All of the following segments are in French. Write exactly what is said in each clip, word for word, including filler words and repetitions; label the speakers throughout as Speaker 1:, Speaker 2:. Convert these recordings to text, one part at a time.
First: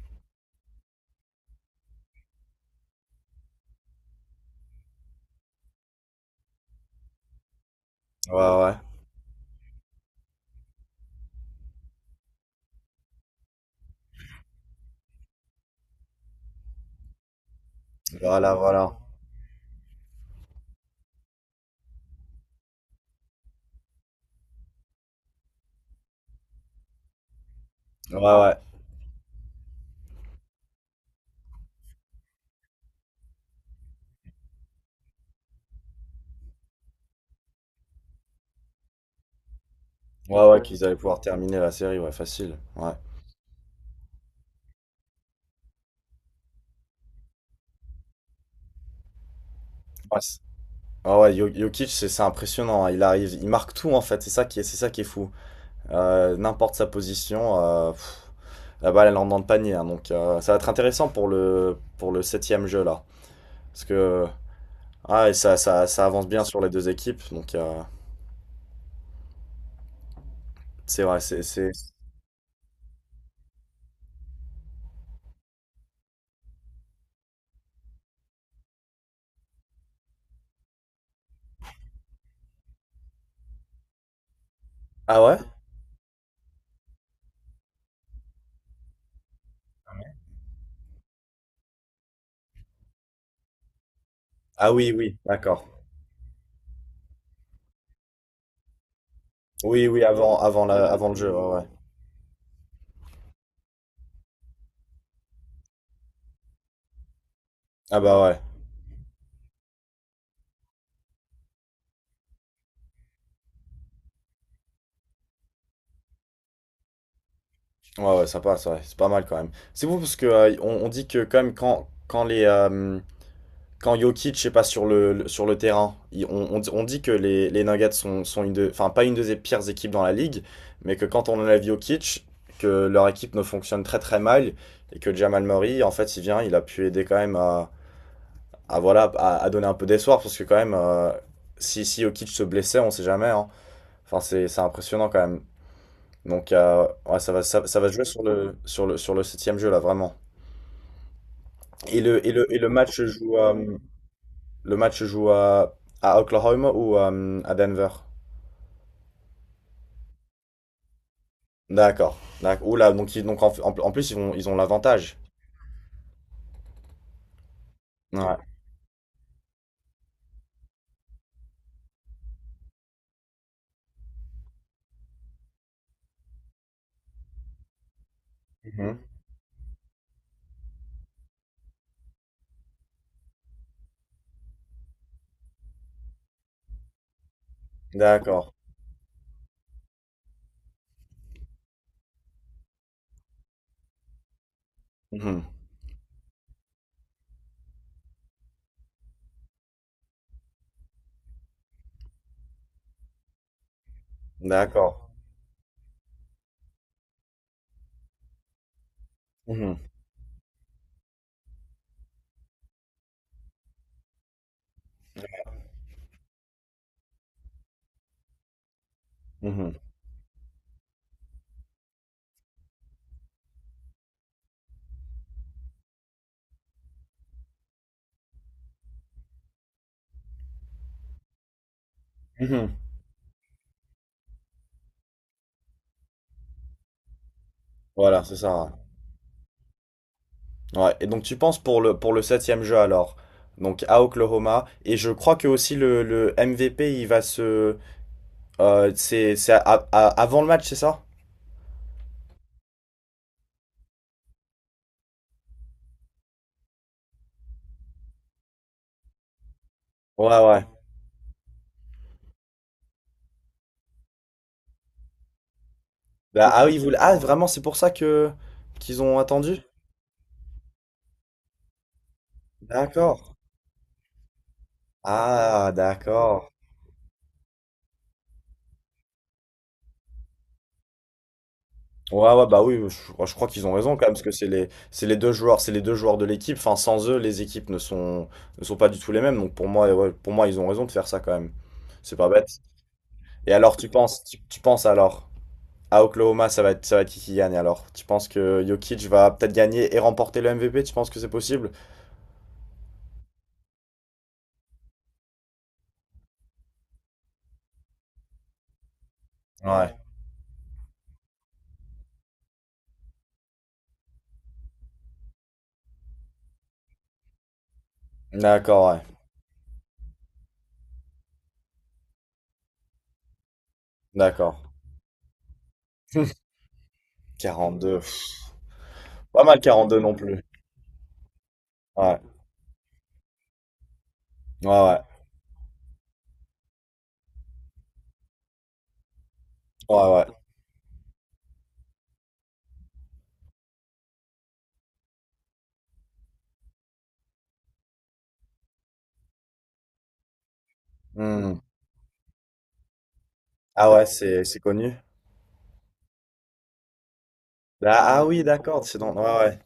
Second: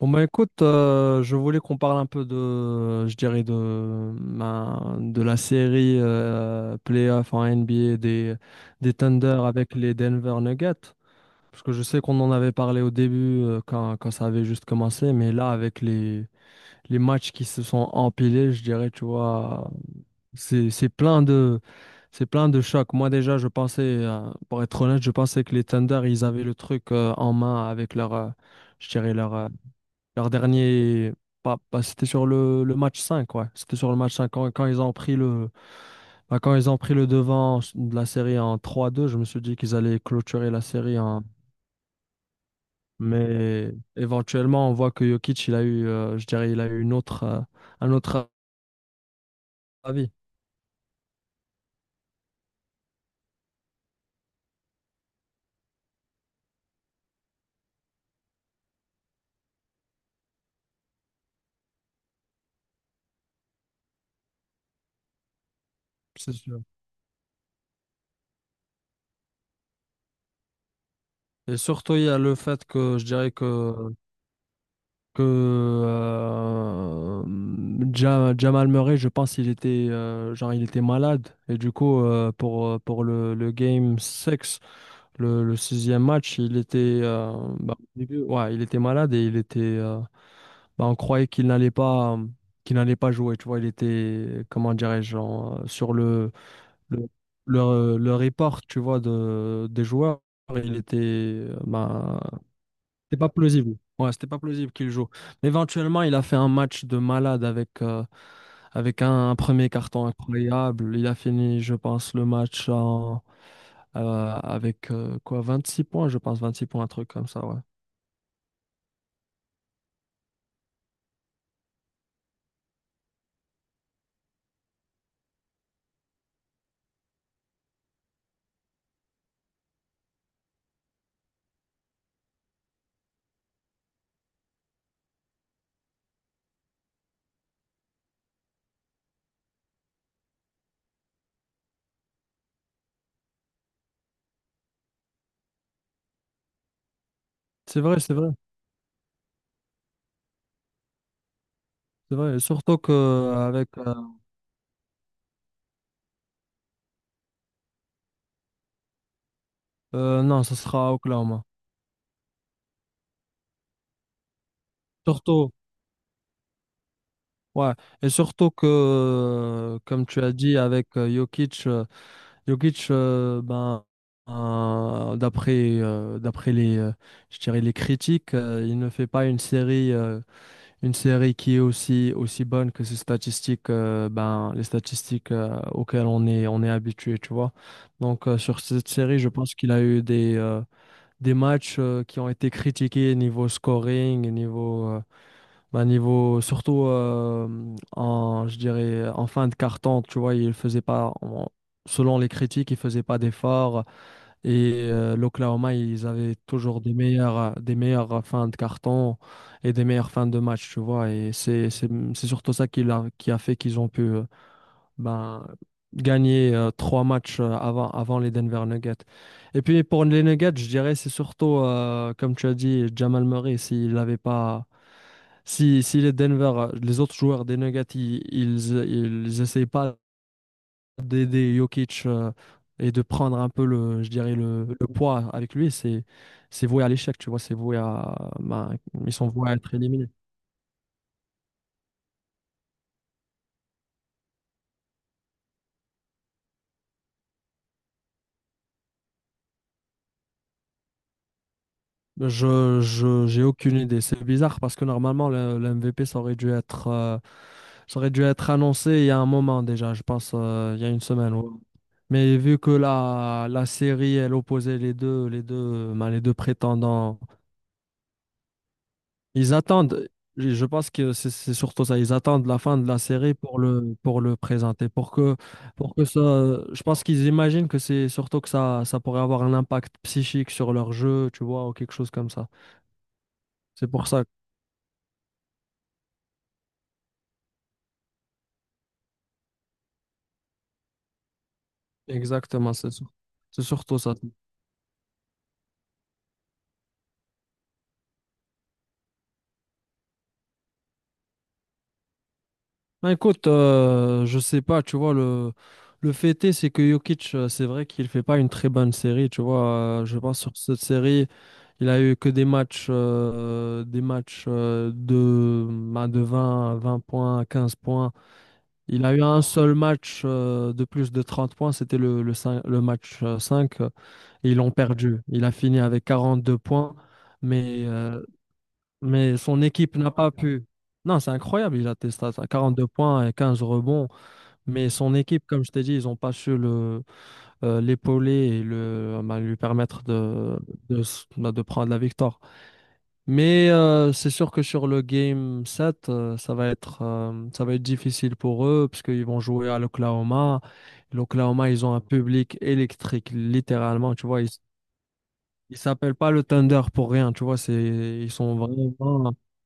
Speaker 1: Bon bah écoute, euh, je voulais qu'on parle un peu de, je dirais de, ben, de la série euh, playoff en N B A des,
Speaker 2: Ouais, ouais.
Speaker 1: des Thunder avec les Denver Nuggets. Parce que je sais qu'on en avait parlé au début, euh, quand, quand ça avait juste commencé, mais là avec les, les matchs qui se sont empilés,
Speaker 2: Voilà,
Speaker 1: je dirais,
Speaker 2: voilà.
Speaker 1: tu vois, c'est, c'est plein de, c'est plein de chocs. Moi déjà, je pensais, euh, pour être honnête, je pensais que les Thunder, ils avaient le truc euh, en main avec leur,
Speaker 2: Ouais,
Speaker 1: euh,
Speaker 2: ouais.
Speaker 1: je dirais, leur, euh, leur dernier, pas, pas- c'était sur le, le match cinq, ouais. C'était sur le match cinq Quand, quand ils ont pris le, bah, quand ils ont pris le devant de la série en trois deux, je me suis dit qu'ils allaient
Speaker 2: Ouais,
Speaker 1: clôturer la
Speaker 2: ouais, qu'ils allaient
Speaker 1: série
Speaker 2: pouvoir
Speaker 1: en...
Speaker 2: terminer la série, ouais, facile. Ouais.
Speaker 1: Mais éventuellement, on voit que Jokic, il a eu, euh, je dirais, il a eu une autre, euh, un autre avis.
Speaker 2: Ouais, c'est- ouais, ouais, Jo- Jokic, c'est c'est impressionnant, hein. Il arrive, il marque tout, en fait. C'est ça qui est, c'est ça qui est fou. Euh, n'importe sa position, euh, pff, la balle, elle entre dans le panier, hein. Donc, euh, ça va être intéressant pour le, pour le septième jeu, là. Parce que, ah, et ça, ça, ça avance
Speaker 1: C'est
Speaker 2: bien
Speaker 1: sûr.
Speaker 2: sur les deux équipes. Donc, euh, c'est vrai, c'est,
Speaker 1: Et
Speaker 2: c'est...
Speaker 1: surtout, il y a le fait que je dirais que que euh, Ja- Jamal Murray, je pense il était, euh, genre il était malade, et du coup euh, pour euh, pour le, le game six,
Speaker 2: Ah ouais?
Speaker 1: le, le sixième match, il était, euh, bah, au début, ouais, il était malade et il était, euh, bah, on croyait qu'il n'allait pas, qu'il n'allait pas jouer, tu vois, il était, comment
Speaker 2: Ah oui,
Speaker 1: dirais-je,
Speaker 2: oui,
Speaker 1: genre,
Speaker 2: d'accord.
Speaker 1: euh, sur le le, le le report, tu vois, de des
Speaker 2: Oui, oui,
Speaker 1: joueurs,
Speaker 2: avant, avant
Speaker 1: il
Speaker 2: la,
Speaker 1: était,
Speaker 2: avant le jeu, ouais,
Speaker 1: euh,
Speaker 2: ouais.
Speaker 1: bah, c'était pas plausible. Ouais, c'était pas plausible qu'il joue. Mais éventuellement, il a fait un match de malade avec,
Speaker 2: Ah
Speaker 1: euh,
Speaker 2: bah ouais.
Speaker 1: avec un, un premier carton incroyable. Il a fini, je pense, le match en, euh, avec euh, quoi, vingt-six points, je pense, vingt-six points, un truc comme ça, ouais.
Speaker 2: Ouais, ouais, sympa, c'est vrai, c'est pas mal quand même. C'est vous parce que euh, on, on dit que quand même quand quand les euh, quand Jokic est pas sur le, le- sur le terrain, il- on, on dit on dit que les, les Nuggets sont, sont une de, enfin pas une des pires équipes dans la ligue, mais que quand on enlève Jokic, que leur équipe ne fonctionne très très mal et que Jamal Murray, en fait, il vient, il a pu aider quand même à, à voilà, à, à donner un peu d'espoir parce que quand même euh, si si Jokic se blessait, on sait jamais, hein. Enfin c'est c'est impressionnant quand même. Donc euh, ouais, ça va, ça, ça
Speaker 1: C'est
Speaker 2: va se
Speaker 1: vrai,
Speaker 2: jouer
Speaker 1: c'est
Speaker 2: sur
Speaker 1: vrai,
Speaker 2: le, sur le, sur le septième jeu là, vraiment. Et
Speaker 1: c'est
Speaker 2: le, et
Speaker 1: vrai. Et
Speaker 2: le, et le
Speaker 1: surtout que
Speaker 2: match se joue,
Speaker 1: euh,
Speaker 2: à-
Speaker 1: avec euh,
Speaker 2: le match se joue à, à Oklahoma ou euh, à Denver?
Speaker 1: euh, non, ce sera à Oklahoma.
Speaker 2: D'accord. D'accord. Oula, donc, ils- donc en, en- en plus ils ont, ils ont l'avantage.
Speaker 1: Surtout, ouais. Et
Speaker 2: Ouais.
Speaker 1: surtout que, euh, comme tu as dit, avec euh, Jokic. euh, Jokic, euh, ben, euh, d'après euh, d'après les, euh, je dirais, les critiques, euh, il ne
Speaker 2: Mhm.
Speaker 1: fait pas une série, euh, une série qui est aussi, aussi bonne que ses statistiques, euh, ben, les statistiques euh, auxquelles on est, on est habitué, tu vois. Donc, euh,
Speaker 2: D'accord.
Speaker 1: sur cette série, je pense qu'il a eu des, euh, des matchs euh, qui ont été critiqués niveau scoring, niveau, euh,
Speaker 2: Mhm.
Speaker 1: bah, niveau, surtout, euh, en, je dirais, en fin de carton, tu vois, il faisait pas, on- selon les critiques, il faisait pas d'efforts. Et
Speaker 2: D'accord.
Speaker 1: euh, l'Oklahoma, ils avaient toujours des meilleures, des meilleures fins de carton et
Speaker 2: Mhm.
Speaker 1: des meilleures fins de match, tu vois. Et c'est, c'est, c'est surtout ça qui a, qui a fait qu'ils ont pu, euh, ben, gagner euh, trois matchs, euh, avant, avant les Denver Nuggets. Et
Speaker 2: Mhm.
Speaker 1: puis pour les Nuggets, je dirais, c'est surtout, euh, comme tu as dit, Jamal Murray, s'il n'avait pas, si, si les Denver, euh, les autres joueurs des Nuggets, ils, ils, ils essayent pas d'aider Jokic, euh,
Speaker 2: Mhm.
Speaker 1: et de prendre un peu le, je dirais le, le poids avec lui, c'est c'est voué à l'échec, tu vois, c'est voué
Speaker 2: Voilà,
Speaker 1: à,
Speaker 2: c'est
Speaker 1: ben,
Speaker 2: ça.
Speaker 1: ils sont voués à être éliminés.
Speaker 2: Ouais. Et donc tu penses pour le, pour le septième jeu alors, donc à Oklahoma, et je crois que aussi le, le M V P il va se, euh, c'est, c'est à- à- avant le match, c'est ça?
Speaker 1: Je, je, j'ai aucune idée. C'est bizarre parce que normalement le, le M V P, ça aurait dû être, euh, ça aurait dû être annoncé il y a un moment déjà, je pense,
Speaker 2: Ouais, ouais.
Speaker 1: euh, il y a une semaine, ouais. Mais vu que la, la série elle opposait les deux, les deux, ben, les deux
Speaker 2: Bah, ah oui, vous. Ah,
Speaker 1: prétendants.
Speaker 2: vraiment, c'est pour ça que qu'ils ont
Speaker 1: Ils
Speaker 2: attendu?
Speaker 1: attendent, je je pense que c'est c'est surtout ça, ils attendent la fin de la
Speaker 2: D'accord.
Speaker 1: série pour le, pour le présenter, pour que,
Speaker 2: Ah,
Speaker 1: pour que ça,
Speaker 2: d'accord.
Speaker 1: je pense qu'ils imaginent que c'est surtout que ça, ça pourrait avoir un impact psychique sur leur jeu, tu vois, ou quelque chose comme
Speaker 2: Ouais, ouais,
Speaker 1: ça.
Speaker 2: bah oui, je, crois je crois qu'ils ont
Speaker 1: C'est
Speaker 2: raison quand
Speaker 1: pour
Speaker 2: même, parce
Speaker 1: ça,
Speaker 2: que c'est les, c'est les deux joueurs, c'est les deux joueurs de l'équipe. Enfin, sans eux, les équipes ne sont, ne sont pas du tout les mêmes. Donc pour moi, ouais, pour moi, ils ont raison de faire ça quand même. C'est pas bête.
Speaker 1: exactement, c'est sur-
Speaker 2: Et
Speaker 1: c'est
Speaker 2: alors, tu
Speaker 1: surtout ça.
Speaker 2: penses, tu, tu penses alors, à Oklahoma, ça va être, ça va être qui qui gagne alors? Tu penses que Jokic va peut-être gagner et remporter le M V P? Tu penses que c'est possible?
Speaker 1: Ben écoute, euh, je sais pas, tu vois, le, le fait est, c'est que Jokic, euh, c'est vrai qu'il fait pas une très bonne série, tu
Speaker 2: Ouais.
Speaker 1: vois. euh, je pense sur cette série, il a eu que des matchs, euh, des matchs euh, de, ben, de vingt, vingt points, quinze points.
Speaker 2: D'accord, ouais.
Speaker 1: Il a eu un seul match, euh, de plus de trente points, c'était le, le, cin- le match, euh, cinq, euh, et
Speaker 2: D'accord.
Speaker 1: ils l'ont perdu. Il a fini avec quarante-deux points, mais,
Speaker 2: quarante-deux.
Speaker 1: euh, mais
Speaker 2: Pas mal
Speaker 1: son équipe
Speaker 2: quarante-deux
Speaker 1: n'a
Speaker 2: non
Speaker 1: pas
Speaker 2: plus.
Speaker 1: pu. Non, c'est incroyable, il a tes
Speaker 2: Ouais.
Speaker 1: stats, hein, quarante-deux points et quinze rebonds.
Speaker 2: Ouais,
Speaker 1: Mais
Speaker 2: ouais.
Speaker 1: son équipe, comme je t'ai dit, ils n'ont pas su le euh, l'épauler et le, bah, lui permettre
Speaker 2: Ouais, ouais.
Speaker 1: de, de, s- bah, de prendre la victoire. Mais euh, c'est sûr que sur le game sept, euh, ça va être, euh, ça va être difficile pour eux parce qu'ils vont jouer à l'Oklahoma.
Speaker 2: Hmm.
Speaker 1: L'Oklahoma, ils ont un public électrique,
Speaker 2: Ah ouais,
Speaker 1: littéralement. Tu vois,
Speaker 2: c'est
Speaker 1: ils
Speaker 2: c'est connu.
Speaker 1: ne s'appellent pas le Thunder pour rien. Tu vois,
Speaker 2: Ah,
Speaker 1: c'est,
Speaker 2: ah
Speaker 1: ils
Speaker 2: oui,
Speaker 1: sont
Speaker 2: d'accord, c'est dans.
Speaker 1: vraiment,
Speaker 2: Ouais, ouais.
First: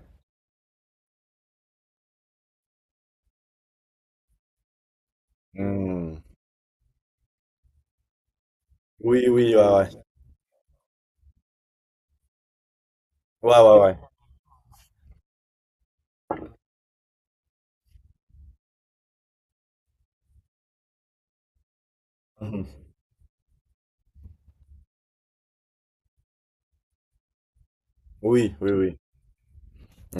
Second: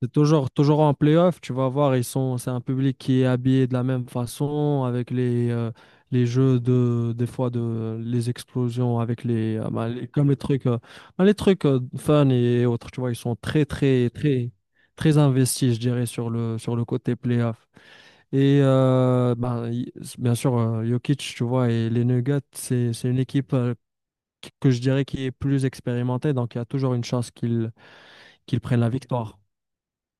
Speaker 1: c'est toujours, toujours en playoff, tu vas voir, ils sont, c'est un public qui est habillé de la même façon, avec les, euh,
Speaker 2: Hmm.
Speaker 1: les jeux de, des fois de, les explosions, avec
Speaker 2: Oui, oui,
Speaker 1: les,
Speaker 2: ouais,
Speaker 1: euh,
Speaker 2: ouais.
Speaker 1: bah, les- comme les trucs, euh, bah, les trucs, euh, fun et autres, tu vois, ils sont
Speaker 2: Ouais,
Speaker 1: très,
Speaker 2: ouais, ouais.
Speaker 1: très, très, très investis, je dirais, sur le, sur le côté playoff. Et euh, bah, y- bien sûr, euh, Jokic, tu vois, et les Nuggets,
Speaker 2: Mhm.
Speaker 1: c'est, c'est une équipe, euh, qui- que je dirais qui est plus expérimentée, donc il y a toujours une chance qu'ils
Speaker 2: Oui,
Speaker 1: qu'ils
Speaker 2: oui,
Speaker 1: prennent la
Speaker 2: oui.
Speaker 1: victoire.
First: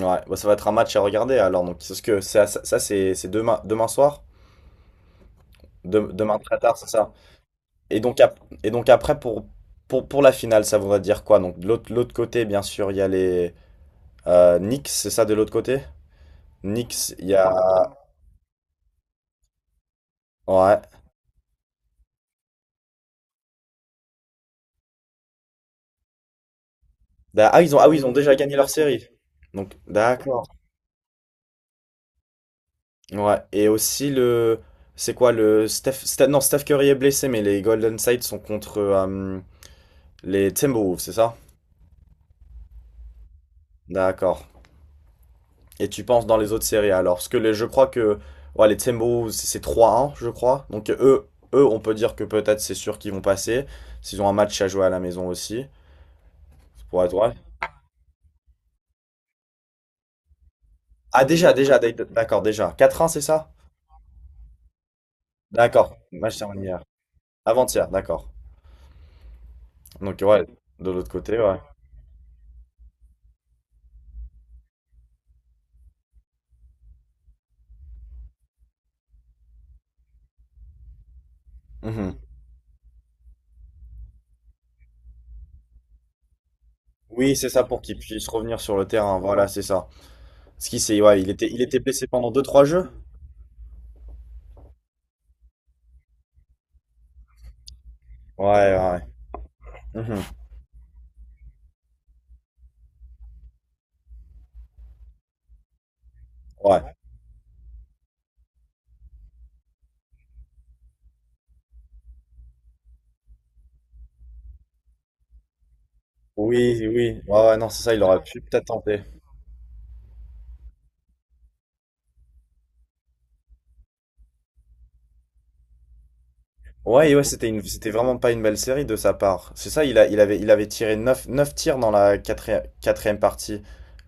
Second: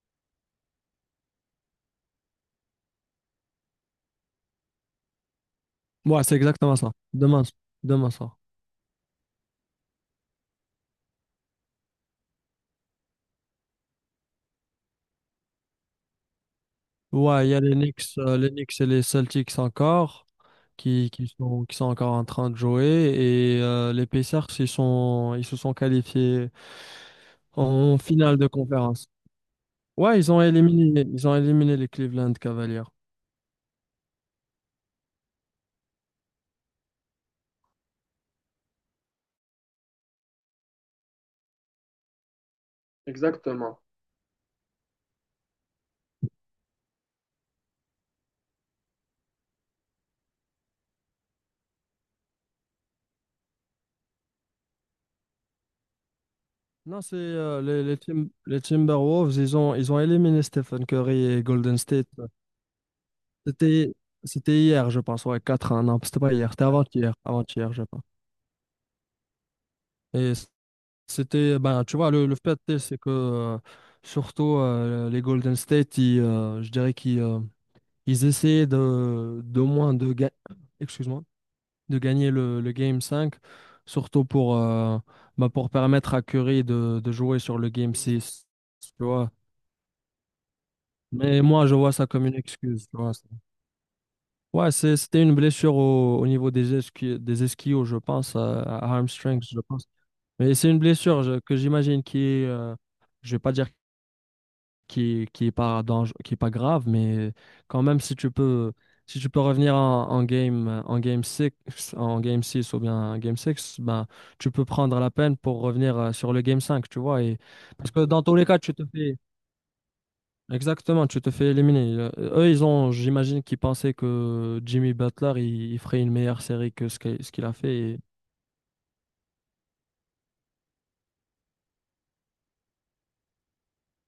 Speaker 2: Ouais, bah, ça va être un match à regarder alors. Donc, c'est ce que ça, ça, ça, c'est c'est demain, demain soir? Dem-
Speaker 1: Ouais, c'est
Speaker 2: demain très tard,
Speaker 1: exactement
Speaker 2: c'est
Speaker 1: ça.
Speaker 2: ça.
Speaker 1: Demain, ça.
Speaker 2: Et
Speaker 1: Demain,
Speaker 2: donc,
Speaker 1: ça.
Speaker 2: ap- et donc après, pour, pour, pour la finale, ça voudrait dire quoi? Donc, de l'autre l'autre côté, bien sûr, il y a les euh, Knicks, c'est ça de l'autre côté? Knicks, il y
Speaker 1: Ouais, il
Speaker 2: a.
Speaker 1: y a les Knicks, euh, les Knicks et les Celtics encore,
Speaker 2: Ouais.
Speaker 1: qui, qui sont, qui sont encore en train de jouer. Et euh, les Pacers, ils sont, ils se sont qualifiés
Speaker 2: D'a- Ah, ils ont, ah oui,
Speaker 1: en
Speaker 2: ils ont déjà
Speaker 1: finale de
Speaker 2: gagné leur
Speaker 1: conférence.
Speaker 2: série. Donc,
Speaker 1: Ouais, ils ont
Speaker 2: d'accord.
Speaker 1: éliminé, ils ont éliminé les Cleveland Cavaliers.
Speaker 2: Ouais. Et aussi le. C'est quoi le. Steph... Steph- Non, Steph Curry est blessé, mais les Golden State sont contre euh, les Timberwolves, c'est ça?
Speaker 1: Exactement.
Speaker 2: D'accord. Et tu penses dans les autres séries alors? Parce que les- je crois que. Ouais, les Timberwolves, c'est trois un je crois. Donc, eux, eux, on peut dire que peut-être c'est sûr qu'ils vont passer. S'ils ont un match à jouer à la maison aussi. Ça
Speaker 1: Non,
Speaker 2: pourrait
Speaker 1: c'est
Speaker 2: être vrai.
Speaker 1: euh, les, les, Tim- les Timberwolves, ils ont, ils ont éliminé Stephen
Speaker 2: Ah,
Speaker 1: Curry et
Speaker 2: déjà, déjà,
Speaker 1: Golden State.
Speaker 2: d'ac- d'accord, déjà. Quatre un, c'est ça?
Speaker 1: C'était, c'était hier, je pense, ouais, quatre un.
Speaker 2: D'accord.
Speaker 1: Non, c'était pas
Speaker 2: Match
Speaker 1: hier,
Speaker 2: terminé
Speaker 1: c'était
Speaker 2: hier.
Speaker 1: avant-hier, avant-hier, je
Speaker 2: Avant-hier,
Speaker 1: pense.
Speaker 2: d'accord. Donc
Speaker 1: Et
Speaker 2: ouais, de l'autre côté, ouais.
Speaker 1: c'était, ben, tu vois, le, le fait, c'est que, euh, surtout euh, les Golden State, ils, euh, je dirais qu'ils, euh, ils essayaient de, de moins de, ga- excuse-moi, de
Speaker 2: Mhm.
Speaker 1: gagner le, le Game cinq, surtout pour, euh, ben, pour permettre à Curry de, de
Speaker 2: Oui,
Speaker 1: jouer
Speaker 2: c'est
Speaker 1: sur
Speaker 2: ça
Speaker 1: le
Speaker 2: pour
Speaker 1: Game
Speaker 2: qu'il puisse
Speaker 1: six
Speaker 2: revenir sur le
Speaker 1: tu
Speaker 2: terrain,
Speaker 1: vois.
Speaker 2: voilà, c'est ça. Ce qui c'est, ouais, il
Speaker 1: Mais
Speaker 2: était, il
Speaker 1: moi, je
Speaker 2: était
Speaker 1: vois ça
Speaker 2: blessé
Speaker 1: comme
Speaker 2: pendant
Speaker 1: une
Speaker 2: deux trois
Speaker 1: excuse,
Speaker 2: jeux?
Speaker 1: tu vois. Ouais, c'est- c'était une blessure au, au niveau des esqui- des ischios, je pense, euh,
Speaker 2: Ouais,
Speaker 1: à, à
Speaker 2: ouais.
Speaker 1: hamstrings, je pense.
Speaker 2: Mhm.
Speaker 1: Mais c'est une blessure je- que j'imagine qui est, euh, je vais pas dire qui, qui est pas dangereux, qui est pas grave,
Speaker 2: Ouais.
Speaker 1: mais quand même, si tu peux, si tu peux revenir en, en game, euh, en game six en game six ou bien en game six, ben, tu peux prendre la peine pour revenir, euh, sur le game
Speaker 2: Oui,
Speaker 1: cinq tu
Speaker 2: oui.
Speaker 1: vois. Et
Speaker 2: Ouais, ouais, non, c'est
Speaker 1: parce
Speaker 2: ça,
Speaker 1: que
Speaker 2: il aurait
Speaker 1: dans tous
Speaker 2: pu
Speaker 1: les cas,
Speaker 2: peut-être
Speaker 1: tu te
Speaker 2: tenter.
Speaker 1: fais, exactement, tu te fais éliminer. Euh, Eux, ils ont, j'imagine qu'ils pensaient que Jimmy Butler, il, il ferait une meilleure série que ce
Speaker 2: Ouais, et ouais,
Speaker 1: qu'il ce qu'il
Speaker 2: c'était
Speaker 1: a
Speaker 2: une,
Speaker 1: fait.
Speaker 2: c'était
Speaker 1: et-
Speaker 2: vraiment pas une belle série de sa part. C'est ça, il a, il avait, il avait tiré neuf neuf tirs dans la quatrième, quatrième partie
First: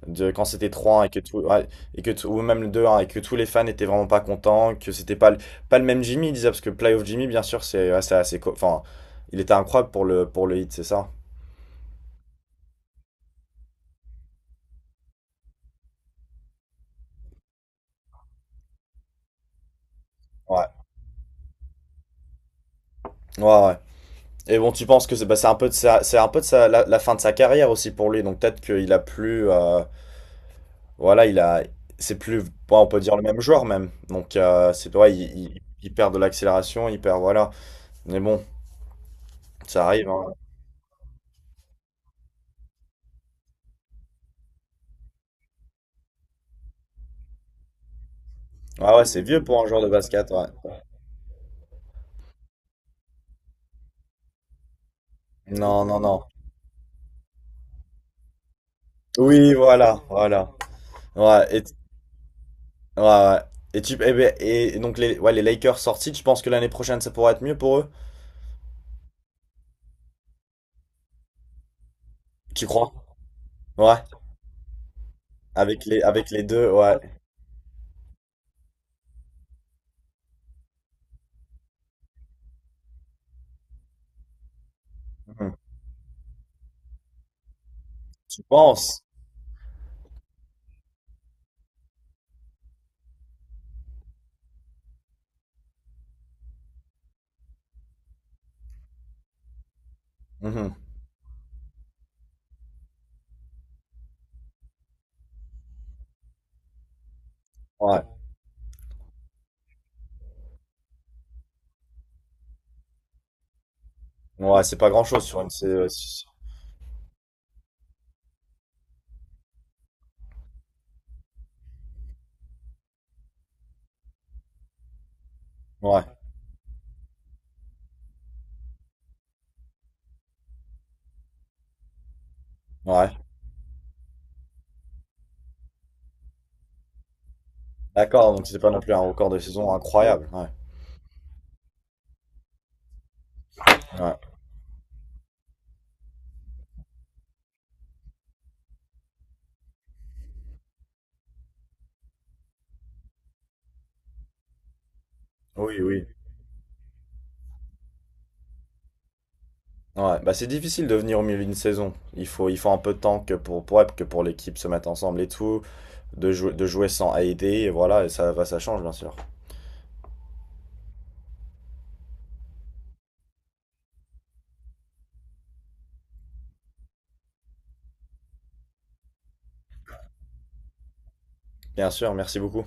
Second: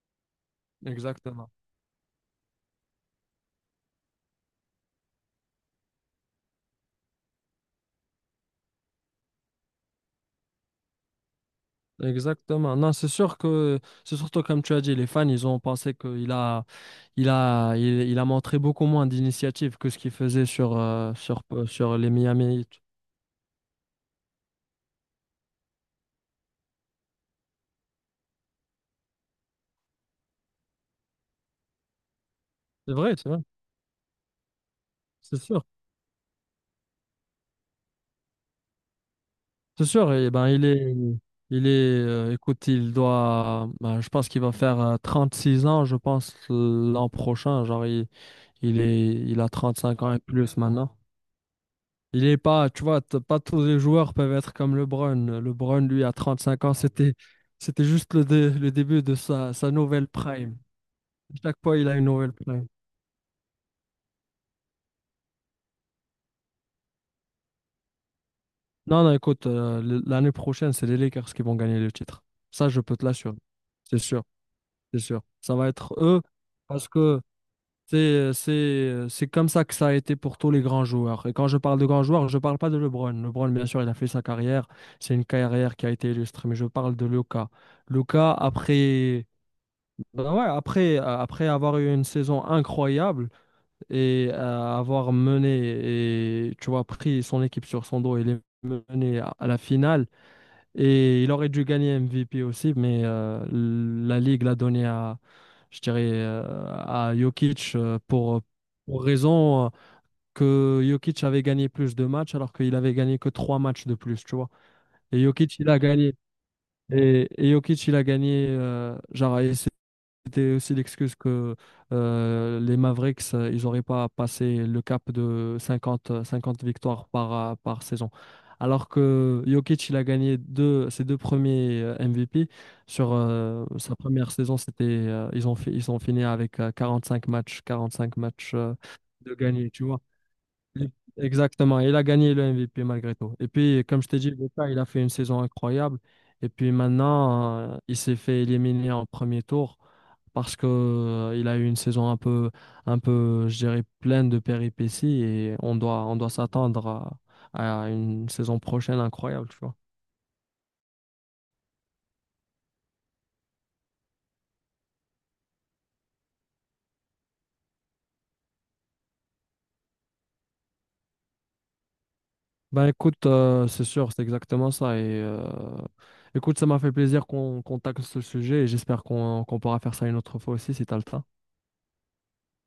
Speaker 2: de quand c'était trois un et que tout,
Speaker 1: Exactement.
Speaker 2: ouais, et que tout- ou même le deux à un et que tous les fans étaient vraiment pas contents, que c'était pas, le- pas le même Jimmy, il disait, parce que Playoff Jimmy, bien sûr, c'est, ouais, c'est assez, co- enfin, il était incroyable pour le, pour le hit, c'est ça?
Speaker 1: Exactement. Non, c'est sûr que, c'est surtout comme tu as dit, les fans, ils ont pensé qu'il a, il a, il, il a montré beaucoup moins d'initiative que ce qu'il faisait
Speaker 2: Ouais.
Speaker 1: sur, euh, sur, euh, sur les Miami Heat.
Speaker 2: Ouais, ouais. Et bon, tu penses que c'est, bah, c'est un peu de sa, c'est un peu de sa, la, la fin de sa carrière aussi pour lui, donc peut-être qu'il a plus, euh, voilà, il a, c'est plus, bon, on
Speaker 1: C'est
Speaker 2: peut
Speaker 1: vrai,
Speaker 2: dire le
Speaker 1: c'est vrai,
Speaker 2: même joueur même. Donc euh, c'est, ouais, il,
Speaker 1: c'est
Speaker 2: il-
Speaker 1: sûr.
Speaker 2: il perd de l'accélération, il perd, voilà. Mais bon, ça
Speaker 1: C'est
Speaker 2: arrive,
Speaker 1: sûr, et
Speaker 2: hein.
Speaker 1: ben, il est, il est, euh, écoute, il doit, ben, je pense qu'il va faire, euh, six ans, je pense, l'an prochain. Genre, il, il
Speaker 2: Ah ouais,
Speaker 1: est,
Speaker 2: c'est
Speaker 1: il
Speaker 2: vieux
Speaker 1: a
Speaker 2: pour un joueur de
Speaker 1: trente-cinq ans et
Speaker 2: basket, ouais.
Speaker 1: plus maintenant. Il est pas, tu vois, t- pas tous les joueurs peuvent être comme LeBron. LeBron,
Speaker 2: Non, non,
Speaker 1: lui, à
Speaker 2: non.
Speaker 1: cinq ans, c'était, c'était juste le, dé- le début de sa,
Speaker 2: Oui,
Speaker 1: sa
Speaker 2: voilà,
Speaker 1: nouvelle
Speaker 2: voilà.
Speaker 1: prime. Chaque
Speaker 2: Ouais, et,
Speaker 1: fois, il a une nouvelle prime.
Speaker 2: ouais, ouais. Et tu, eh ben, et donc les, ouais, les Lakers sortis, tu penses que l'année prochaine ça pourrait être mieux pour eux?
Speaker 1: Non, non, écoute, euh, l- l'année prochaine, c'est les Lakers qui vont gagner le titre.
Speaker 2: Tu
Speaker 1: Ça, je
Speaker 2: crois?
Speaker 1: peux te l'assurer.
Speaker 2: Ouais,
Speaker 1: C'est sûr, c'est sûr. Ça va
Speaker 2: avec
Speaker 1: être
Speaker 2: les,
Speaker 1: eux
Speaker 2: avec les deux,
Speaker 1: parce
Speaker 2: ouais.
Speaker 1: que c'est, c'est, c'est comme ça que ça a été pour tous les grands joueurs. Et quand je parle de grands joueurs, je parle pas de LeBron. LeBron, bien sûr, il a fait sa carrière. C'est une
Speaker 2: Mhm.
Speaker 1: carrière qui a été illustre. Mais je parle de Luka. Luka,
Speaker 2: Tu penses?
Speaker 1: après. Ben ouais, après, euh, après avoir eu une saison incroyable et, euh, avoir mené et, tu vois, pris son équipe sur son dos, il est mené à, à la finale,
Speaker 2: Mhm.
Speaker 1: et il aurait dû gagner M V P aussi, mais euh, la Ligue l'a donné à, je dirais, euh, à Jokic, euh,
Speaker 2: Ouais,
Speaker 1: pour, pour raison, euh, que Jokic avait gagné plus de matchs, alors qu'il avait gagné que trois matchs de plus, tu vois.
Speaker 2: ouais, c'est pas
Speaker 1: Et
Speaker 2: grand-chose sur une,
Speaker 1: Jokic,
Speaker 2: c'est,
Speaker 1: il a gagné. Et, et Jokic, il a gagné, euh, genre, et c'était aussi l'excuse que, euh, les Mavericks, euh, ils n'auraient pas passé le cap de
Speaker 2: ouais,
Speaker 1: cinquante euh, cinquante victoires par, euh, par saison. Alors que Jokic, il a gagné deux, ses deux premiers, euh, M V P. Sur,
Speaker 2: ouais.
Speaker 1: euh, sa première saison, c'était, euh, ils ont, fi- ils ont fini avec, euh, cinq matchs, quarante-cinq
Speaker 2: D'accord, donc
Speaker 1: matchs,
Speaker 2: c'était pas
Speaker 1: euh,
Speaker 2: non plus un record
Speaker 1: de
Speaker 2: de
Speaker 1: gagnés,
Speaker 2: saison
Speaker 1: tu vois.
Speaker 2: incroyable. Ouais,
Speaker 1: Exactement, il a gagné le M V P malgré tout. Et puis, comme je t'ai
Speaker 2: ouais.
Speaker 1: dit, Luka, il a fait une saison incroyable. Et puis maintenant, euh, il s'est fait éliminer en premier tour, parce que, euh, il a eu une saison un peu, un peu, je dirais, pleine de péripéties, et on
Speaker 2: Oui,
Speaker 1: doit,
Speaker 2: oui.
Speaker 1: on doit s'attendre à, à une saison prochaine incroyable, tu vois.
Speaker 2: Ouais, bah c'est difficile de venir au milieu d'une saison. Il faut, il faut un peu de temps que pour, pour, ouais, que pour l'équipe se mette ensemble et tout, de jouer, de jouer sans aider, et voilà, et ça, va ça change bien sûr.
Speaker 1: Ben écoute, euh, c'est sûr, c'est exactement ça. Et euh, écoute, ça m'a fait plaisir qu'on qu'on tacle ce sujet, et j'espère qu'on qu'on pourra faire ça une autre fois aussi, si t'as le temps.
Speaker 2: Bien sûr, merci beaucoup.